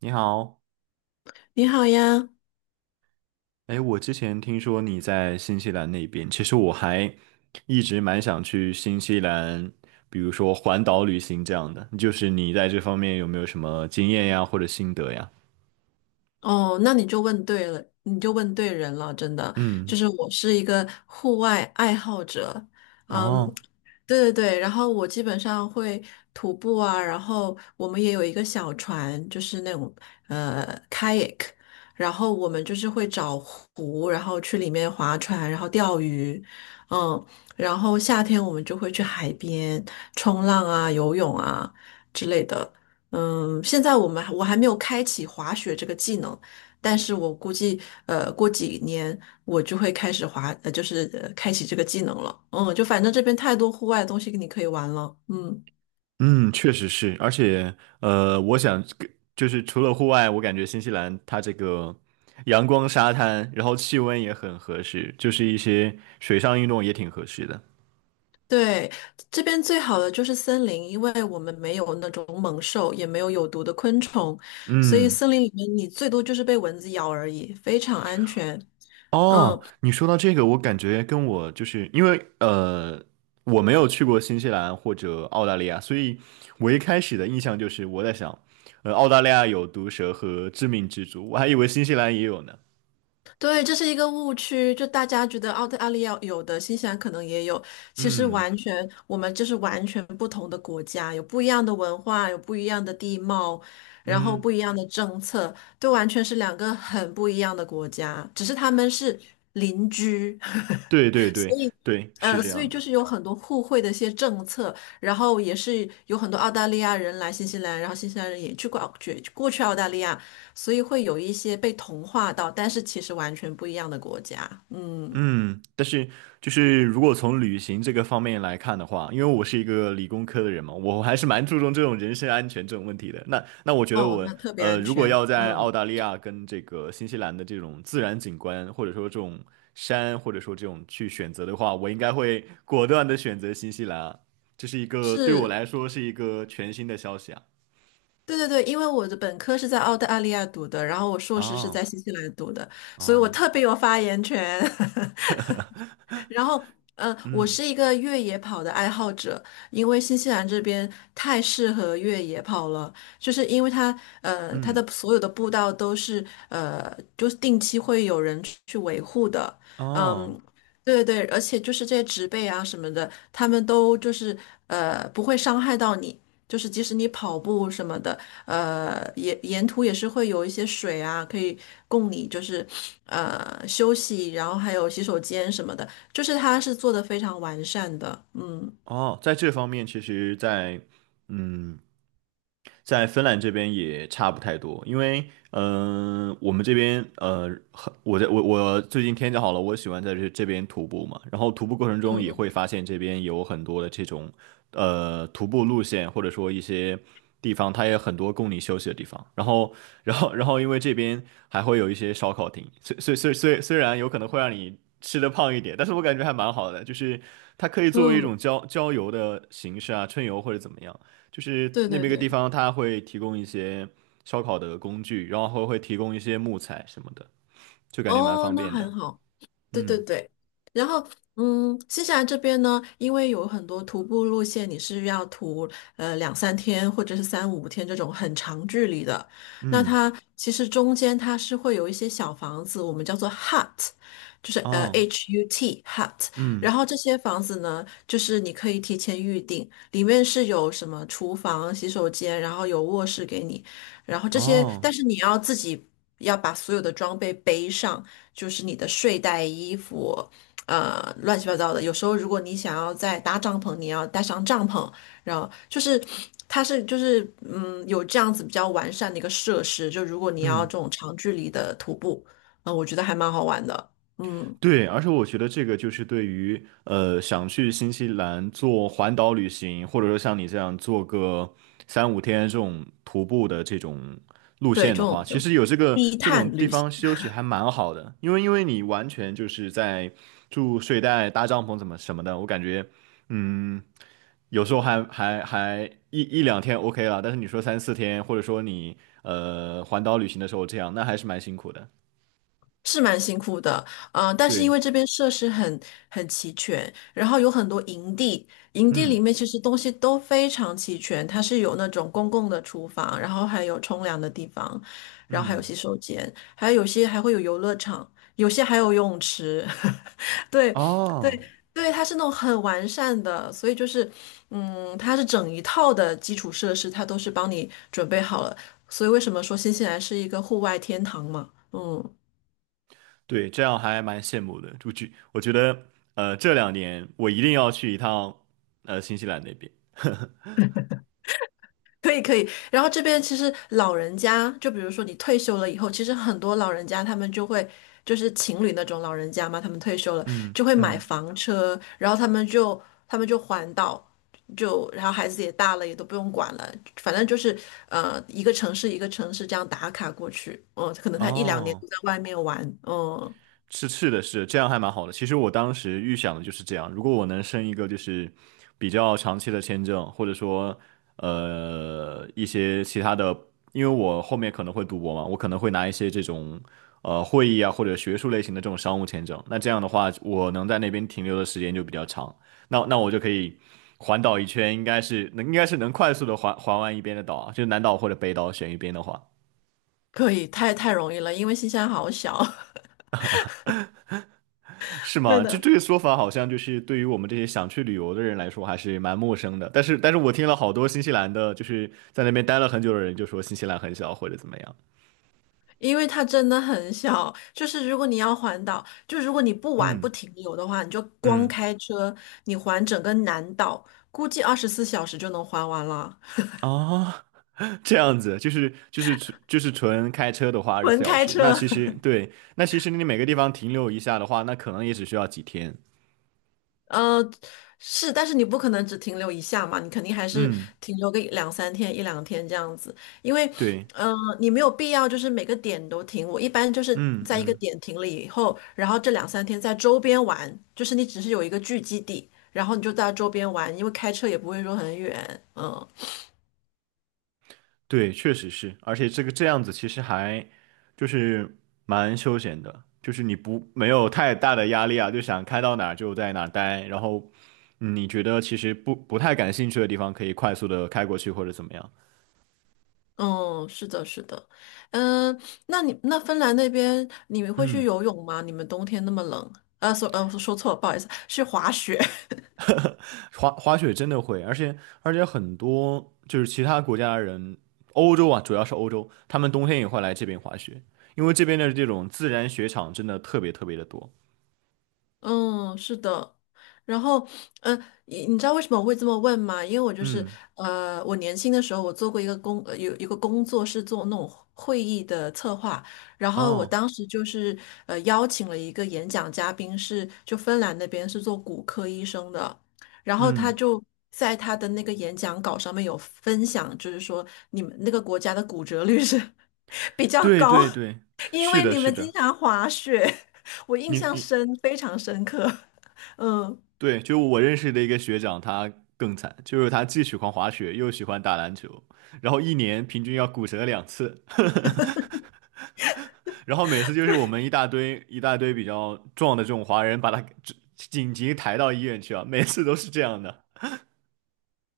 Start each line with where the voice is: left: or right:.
right: 你好。
left: 你好呀。
right: 哎，我之前听说你在新西兰那边，其实我还一直蛮想去新西兰，比如说环岛旅行这样的。就是你在这方面有没有什么经验呀，或者心得呀？
left: 哦，那你就问对了，你就问对人了，真的，
right: 嗯。
left: 就是我是一个户外爱好者。嗯，
right: 哦。
left: 对对对，然后我基本上会徒步啊，然后我们也有一个小船，就是那种kayak,然后我们就是会找湖，然后去里面划船，然后钓鱼。嗯，然后夏天我们就会去海边冲浪啊、游泳啊之类的。嗯，现在我还没有开启滑雪这个技能，但是我估计过几年。我就会开始滑，就是开启这个技能了。嗯，就反正这边太多户外的东西你可以玩了。嗯，
right: 嗯，确实是。而且我想跟就是除了户外，我感觉新西兰它这个阳光、沙滩，然后气温也很合适，就是一些水上运动也挺合适的。
left: 对，这边最好的就是森林，因为我们没有那种猛兽，也没有有毒的昆虫，所以
right: 嗯。
left: 森林里面你最多就是被蚊子咬而已，非常安全。
right: 哦，
left: 嗯，
right: 你说到这个，我感觉跟我就是因为我没有去过新西兰或者澳大利亚，所以我一开始的印象就是我在想，澳大利亚有毒蛇和致命蜘蛛，我还以为新西兰也有呢。
left: 对，这是一个误区，就大家觉得澳大利亚有的，新西兰可能也有，其实
right: 嗯
left: 完全我们就是完全不同的国家，有不一样的文化，有不一样的地貌，然后
right: 嗯，
left: 不一样的政策，都完全是两个很不一样的国家，只是他们是邻居。
right: 对对对对，是这
left: 所
right: 样
left: 以
right: 的。
left: 就是有很多互惠的一些政策，然后也是有很多澳大利亚人来新西兰，然后新西兰人也去过澳去澳大利亚，所以会有一些被同化到，但是其实完全不一样的国家。嗯，
right: 嗯，但是就是如果从旅行这个方面来看的话，因为我是一个理工科的人嘛，我还是蛮注重这种人身安全这种问题的。那我觉得
left: 哦，那特别安
right: 如果
left: 全。
right: 要在澳
left: 嗯，
right: 大利亚跟这个新西兰的这种自然景观，或者说这种山，或者说这种去选择的话，我应该会果断的选择新西兰啊。这是一个对我
left: 是，
right: 来说是一个全新的消息啊。
left: 对对对，因为我的本科是在澳大利亚读的，然后我硕士是
right: 哦。
left: 在新西兰读的，所以我
right: 哦。
left: 特别有发言权。然后，我
right: 嗯。
left: 是一个越野跑的爱好者，因为新西兰这边太适合越野跑了，就是因为它，呃，它
right: 嗯。
left: 的所有的步道都是，呃，就是定期会有人去维护的。
right: 哦。
left: 嗯，对对对，而且就是这些植被啊什么的，他们都就是，呃，不会伤害到你。就是即使你跑步什么的，呃，沿途也是会有一些水啊，可以供你就是，呃，休息，然后还有洗手间什么的。就是它是做的非常完善的。嗯
right: 哦，在这方面，其实在，嗯，在芬兰这边也差不太多，因为，我们这边，很我在我我最近天气好了，我喜欢在这边徒步嘛，然后徒步过程中也会
left: 嗯
right: 发现这边有很多的这种，徒步路线，或者说一些地方，它也很多供你休息的地方，然后，因为这边还会有一些烧烤亭，虽然有可能会让你吃的胖一点，但是我感觉还蛮好的，就是它可以
left: 嗯
right: 作为一种
left: 嗯，
right: 郊游的形式啊，春游或者怎么样，就是
left: 对
right: 那
left: 对
right: 边一个地
left: 对。
right: 方它会提供一些烧烤的工具，然后会提供一些木材什么的，就感觉蛮
left: 哦，
right: 方
left: 那
right: 便的。
left: 很好。对对
right: 嗯。
left: 对，然后嗯，新西兰这边呢，因为有很多徒步路线，你是要徒两三天或者是三五天这种很长距离的，那
right: 嗯。
left: 它其实中间它是会有一些小房子，我们叫做 hut,就是
right: 哦。
left: HUT hut。然
right: 嗯。
left: 后这些房子呢，就是你可以提前预定，里面是有什么厨房、洗手间，然后有卧室给你。然后这些，
right: 哦。
left: 但是你要自己要把所有的装备背上，就是你的睡袋、衣服，呃，乱七八糟的。有时候如果你想要再搭帐篷，你要带上帐篷，然后就是它是就是嗯有这样子比较完善的一个设施，就如果你要
right: 嗯。
left: 这种长距离的徒步。我觉得还蛮好玩的。嗯，
right: 对，而且我觉得这个就是对于想去新西兰做环岛旅行，或者说像你这样做个3-5天这种徒步的这种路
left: 对，这
right: 线的
left: 种
right: 话，
left: 这
right: 其
left: 种
right: 实有这个
left: 低
right: 这种
left: 碳
right: 地
left: 旅行。
right: 方休息还蛮好的，因为你完全就是在住睡袋、搭帐篷怎么什么的，我感觉嗯。有时候还还还一两天 OK 了，但是你说3-4天，或者说你环岛旅行的时候这样，那还是蛮辛苦的。
left: 是蛮辛苦的。但是因
right: 对。
left: 为这边设施很齐全，然后有很多营地，营地里
right: 嗯。
left: 面其实东西都非常齐全，它是有那种公共的厨房，然后还有冲凉的地方，然后还有
right: 嗯。
left: 洗手间，还有有些还会有游乐场，有些还有游泳池。对对
right: 哦，
left: 对，它是那种很完善的，所以就是，嗯，它是整一套的基础设施，它都是帮你准备好了，所以为什么说新西兰是一个户外天堂嘛？嗯。
right: 对，这样还蛮羡慕的。我觉得，这两年我一定要去一趟，新西兰那边。
left: 可以可以，然后这边其实老人家，就比如说你退休了以后，其实很多老人家他们就会就是情侣那种老人家嘛，他们退休了
right: 嗯。
left: 就会买
right: 嗯。
left: 房车，然后他们就环岛，就然后孩子也大了，也都不用管了，反正就是一个城市一个城市这样打卡过去。嗯，可能他一两年
right: 哦。
left: 都在外面玩。嗯，
right: 是是的是这样还蛮好的。其实我当时预想的就是这样，如果我能申一个就是比较长期的签证，或者说一些其他的，因为我后面可能会读博嘛，我可能会拿一些这种会议啊或者学术类型的这种商务签证。那这样的话，我能在那边停留的时间就比较长，那我就可以环岛一圈，应该是能快速的环完一边的岛啊就南岛或者北岛选一边的话。
left: 可以，太容易了，因为新西兰好小。
right: 是
left: 对
right: 吗？就
left: 的。
right: 这个说法，好像就是对于我们这些想去旅游的人来说，还是蛮陌生的。但是，但是我听了好多新西兰的，就是在那边待了很久的人，就说新西兰很小或者怎么样。
left: 因为它真的很小，就是如果你要环岛，就如果你不玩不
right: 嗯。
left: 停留的话，你就光
right: 嗯。
left: 开车，你环整个南岛，估计24小时就能环完了。
right: 啊。这样子，就是就是纯就是纯开车的话，二十四
left: 纯
right: 小
left: 开
right: 时。那
left: 车。
right: 其 实对，那其实你每个地方停留一下的话，那可能也只需要几天。
left: 呃，是，但是你不可能只停留一下嘛，你肯定还是
right: 嗯。
left: 停留个一两三天、一两天这样子，因为，
right: 对。
left: 呃，你没有必要就是每个点都停。我一般就是
right: 嗯。
left: 在一个
right: 嗯。
left: 点停了以后，然后这两三天在周边玩，就是你只是有一个聚集地，然后你就在周边玩，因为开车也不会说很远。嗯
right: 对，确实是，而且这个这样子其实还就是蛮休闲的，就是你不没有太大的压力啊，就想开到哪儿就在哪儿待，然后你觉得其实不太感兴趣的地方可以快速的开过去或者怎么样。
left: 嗯，是的，是的。嗯，那芬兰那边你们会去
right: 嗯，
left: 游泳吗？你们冬天那么冷，说错了，不好意思，去滑雪。
right: 滑雪真的会，而且很多就是其他国家的人，欧洲啊，主要是欧洲，他们冬天也会来这边滑雪，因为这边的这种自然雪场真的特别特别的多。
left: 嗯，是的。然后，呃，你你知道为什么我会这么问吗？因为我就是，
right: 嗯。
left: 我年轻的时候，我做过一个工，有一个工作是做那种会议的策划，然后我
right: 哦。
left: 当时就是，邀请了一个演讲嘉宾是，就芬兰那边是做骨科医生的，然后他
right: 嗯。
left: 就在他的那个演讲稿上面有分享，就是说你们那个国家的骨折率是 比较
right: 对
left: 高，
right: 对对，
left: 因
right: 是
left: 为
right: 的，
left: 你
right: 是
left: 们经
right: 的，
left: 常滑雪。我印
right: 你
left: 象
right: 你
left: 非常深刻。嗯，
right: 对，就我认识的一个学长，他更惨，就是他既喜欢滑雪，又喜欢打篮球，然后一年平均要骨折两次，然后每次就是我们一大堆一大堆比较壮的这种华人，把他给紧急抬到医院去啊，每次都是这样的。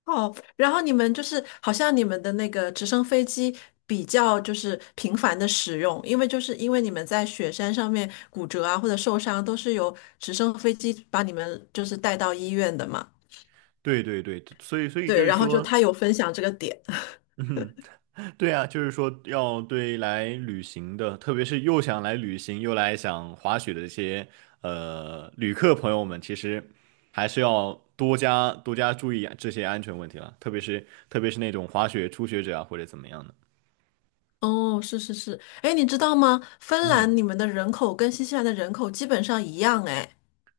left: 哦，然后你们就是好像你们的那个直升飞机比较就是频繁的使用，因为就是因为你们在雪山上面骨折啊或者受伤，都是由直升飞机把你们就是带到医院的嘛。
right: 对对对，所以
left: 对，
right: 就是
left: 然后就
right: 说，
left: 他有分享这个点。
right: 嗯哼。对啊，就是说要对来旅行的，特别是又想来旅行又来想滑雪的这些旅客朋友们，其实还是要多加注意这些安全问题了，特别是那种滑雪初学者啊或者怎么样的。
left: 哦，是是是，哎，你知道吗？芬
right: 嗯。
left: 兰你们的人口跟新西兰的人口基本上一样。哎，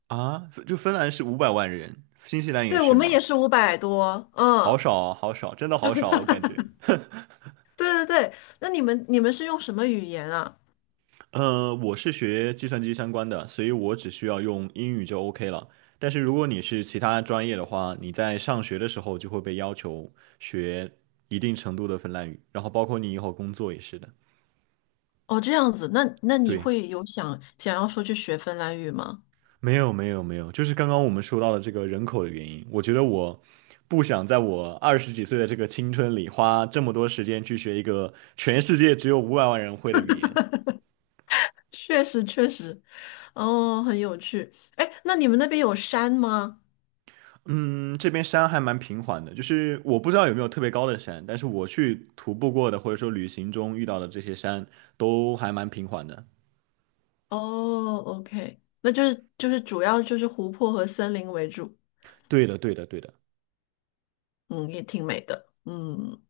right: 啊，就芬兰是五百万人，新西兰也
left: 对，我
right: 是
left: 们
right: 吗？
left: 也是500多。
right: 好
left: 嗯。
right: 少啊，好少，真的好少，我感觉。
left: 对对对，那你们是用什么语言啊？
right: 我是学计算机相关的，所以我只需要用英语就 OK 了。但是如果你是其他专业的话，你在上学的时候就会被要求学一定程度的芬兰语，然后包括你以后工作也是的。
left: 哦，这样子，那那你
right: 对，
left: 会有想要说去学芬兰语吗？
right: 没有没有没有，就是刚刚我们说到的这个人口的原因，我觉得我不想在我20几岁的这个青春里花这么多时间去学一个全世界只有五百万人会的语言。
left: 确实确实。哦，很有趣。哎，那你们那边有山吗？
right: 嗯，这边山还蛮平缓的，就是我不知道有没有特别高的山，但是我去徒步过的或者说旅行中遇到的这些山都还蛮平缓的。
left: 哦，OK,那就是就是主要就是湖泊和森林为主。
right: 对的，对的，对的。
left: 嗯，也挺美的。嗯，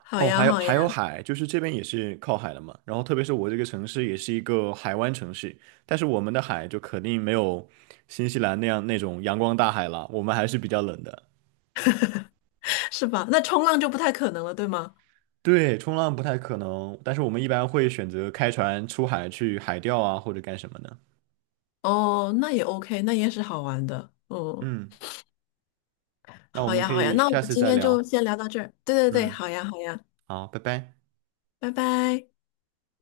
left: 好
right: 哦，
left: 呀
right: 还有
left: 好
right: 还有
left: 呀。
right: 海，就是这边也是靠海的嘛。然后特别是我这个城市也是一个海湾城市，但是我们的海就肯定没有新西兰那样那种阳光大海了，我们还是比较冷的。
left: 是吧？那冲浪就不太可能了，对吗？
right: 对，冲浪不太可能，但是我们一般会选择开船出海去海钓啊，或者干什么的。
left: 哦，那也 OK,那也是好玩的。嗯，
right: 嗯，那我
left: 好
right: 们
left: 呀
right: 可
left: 好呀，
right: 以
left: 那我们
right: 下次
left: 今
right: 再
left: 天就
right: 聊。
left: 先聊到这儿。对对对，
right: 嗯，
left: 好呀好呀。
right: 好，拜拜。
left: 拜拜。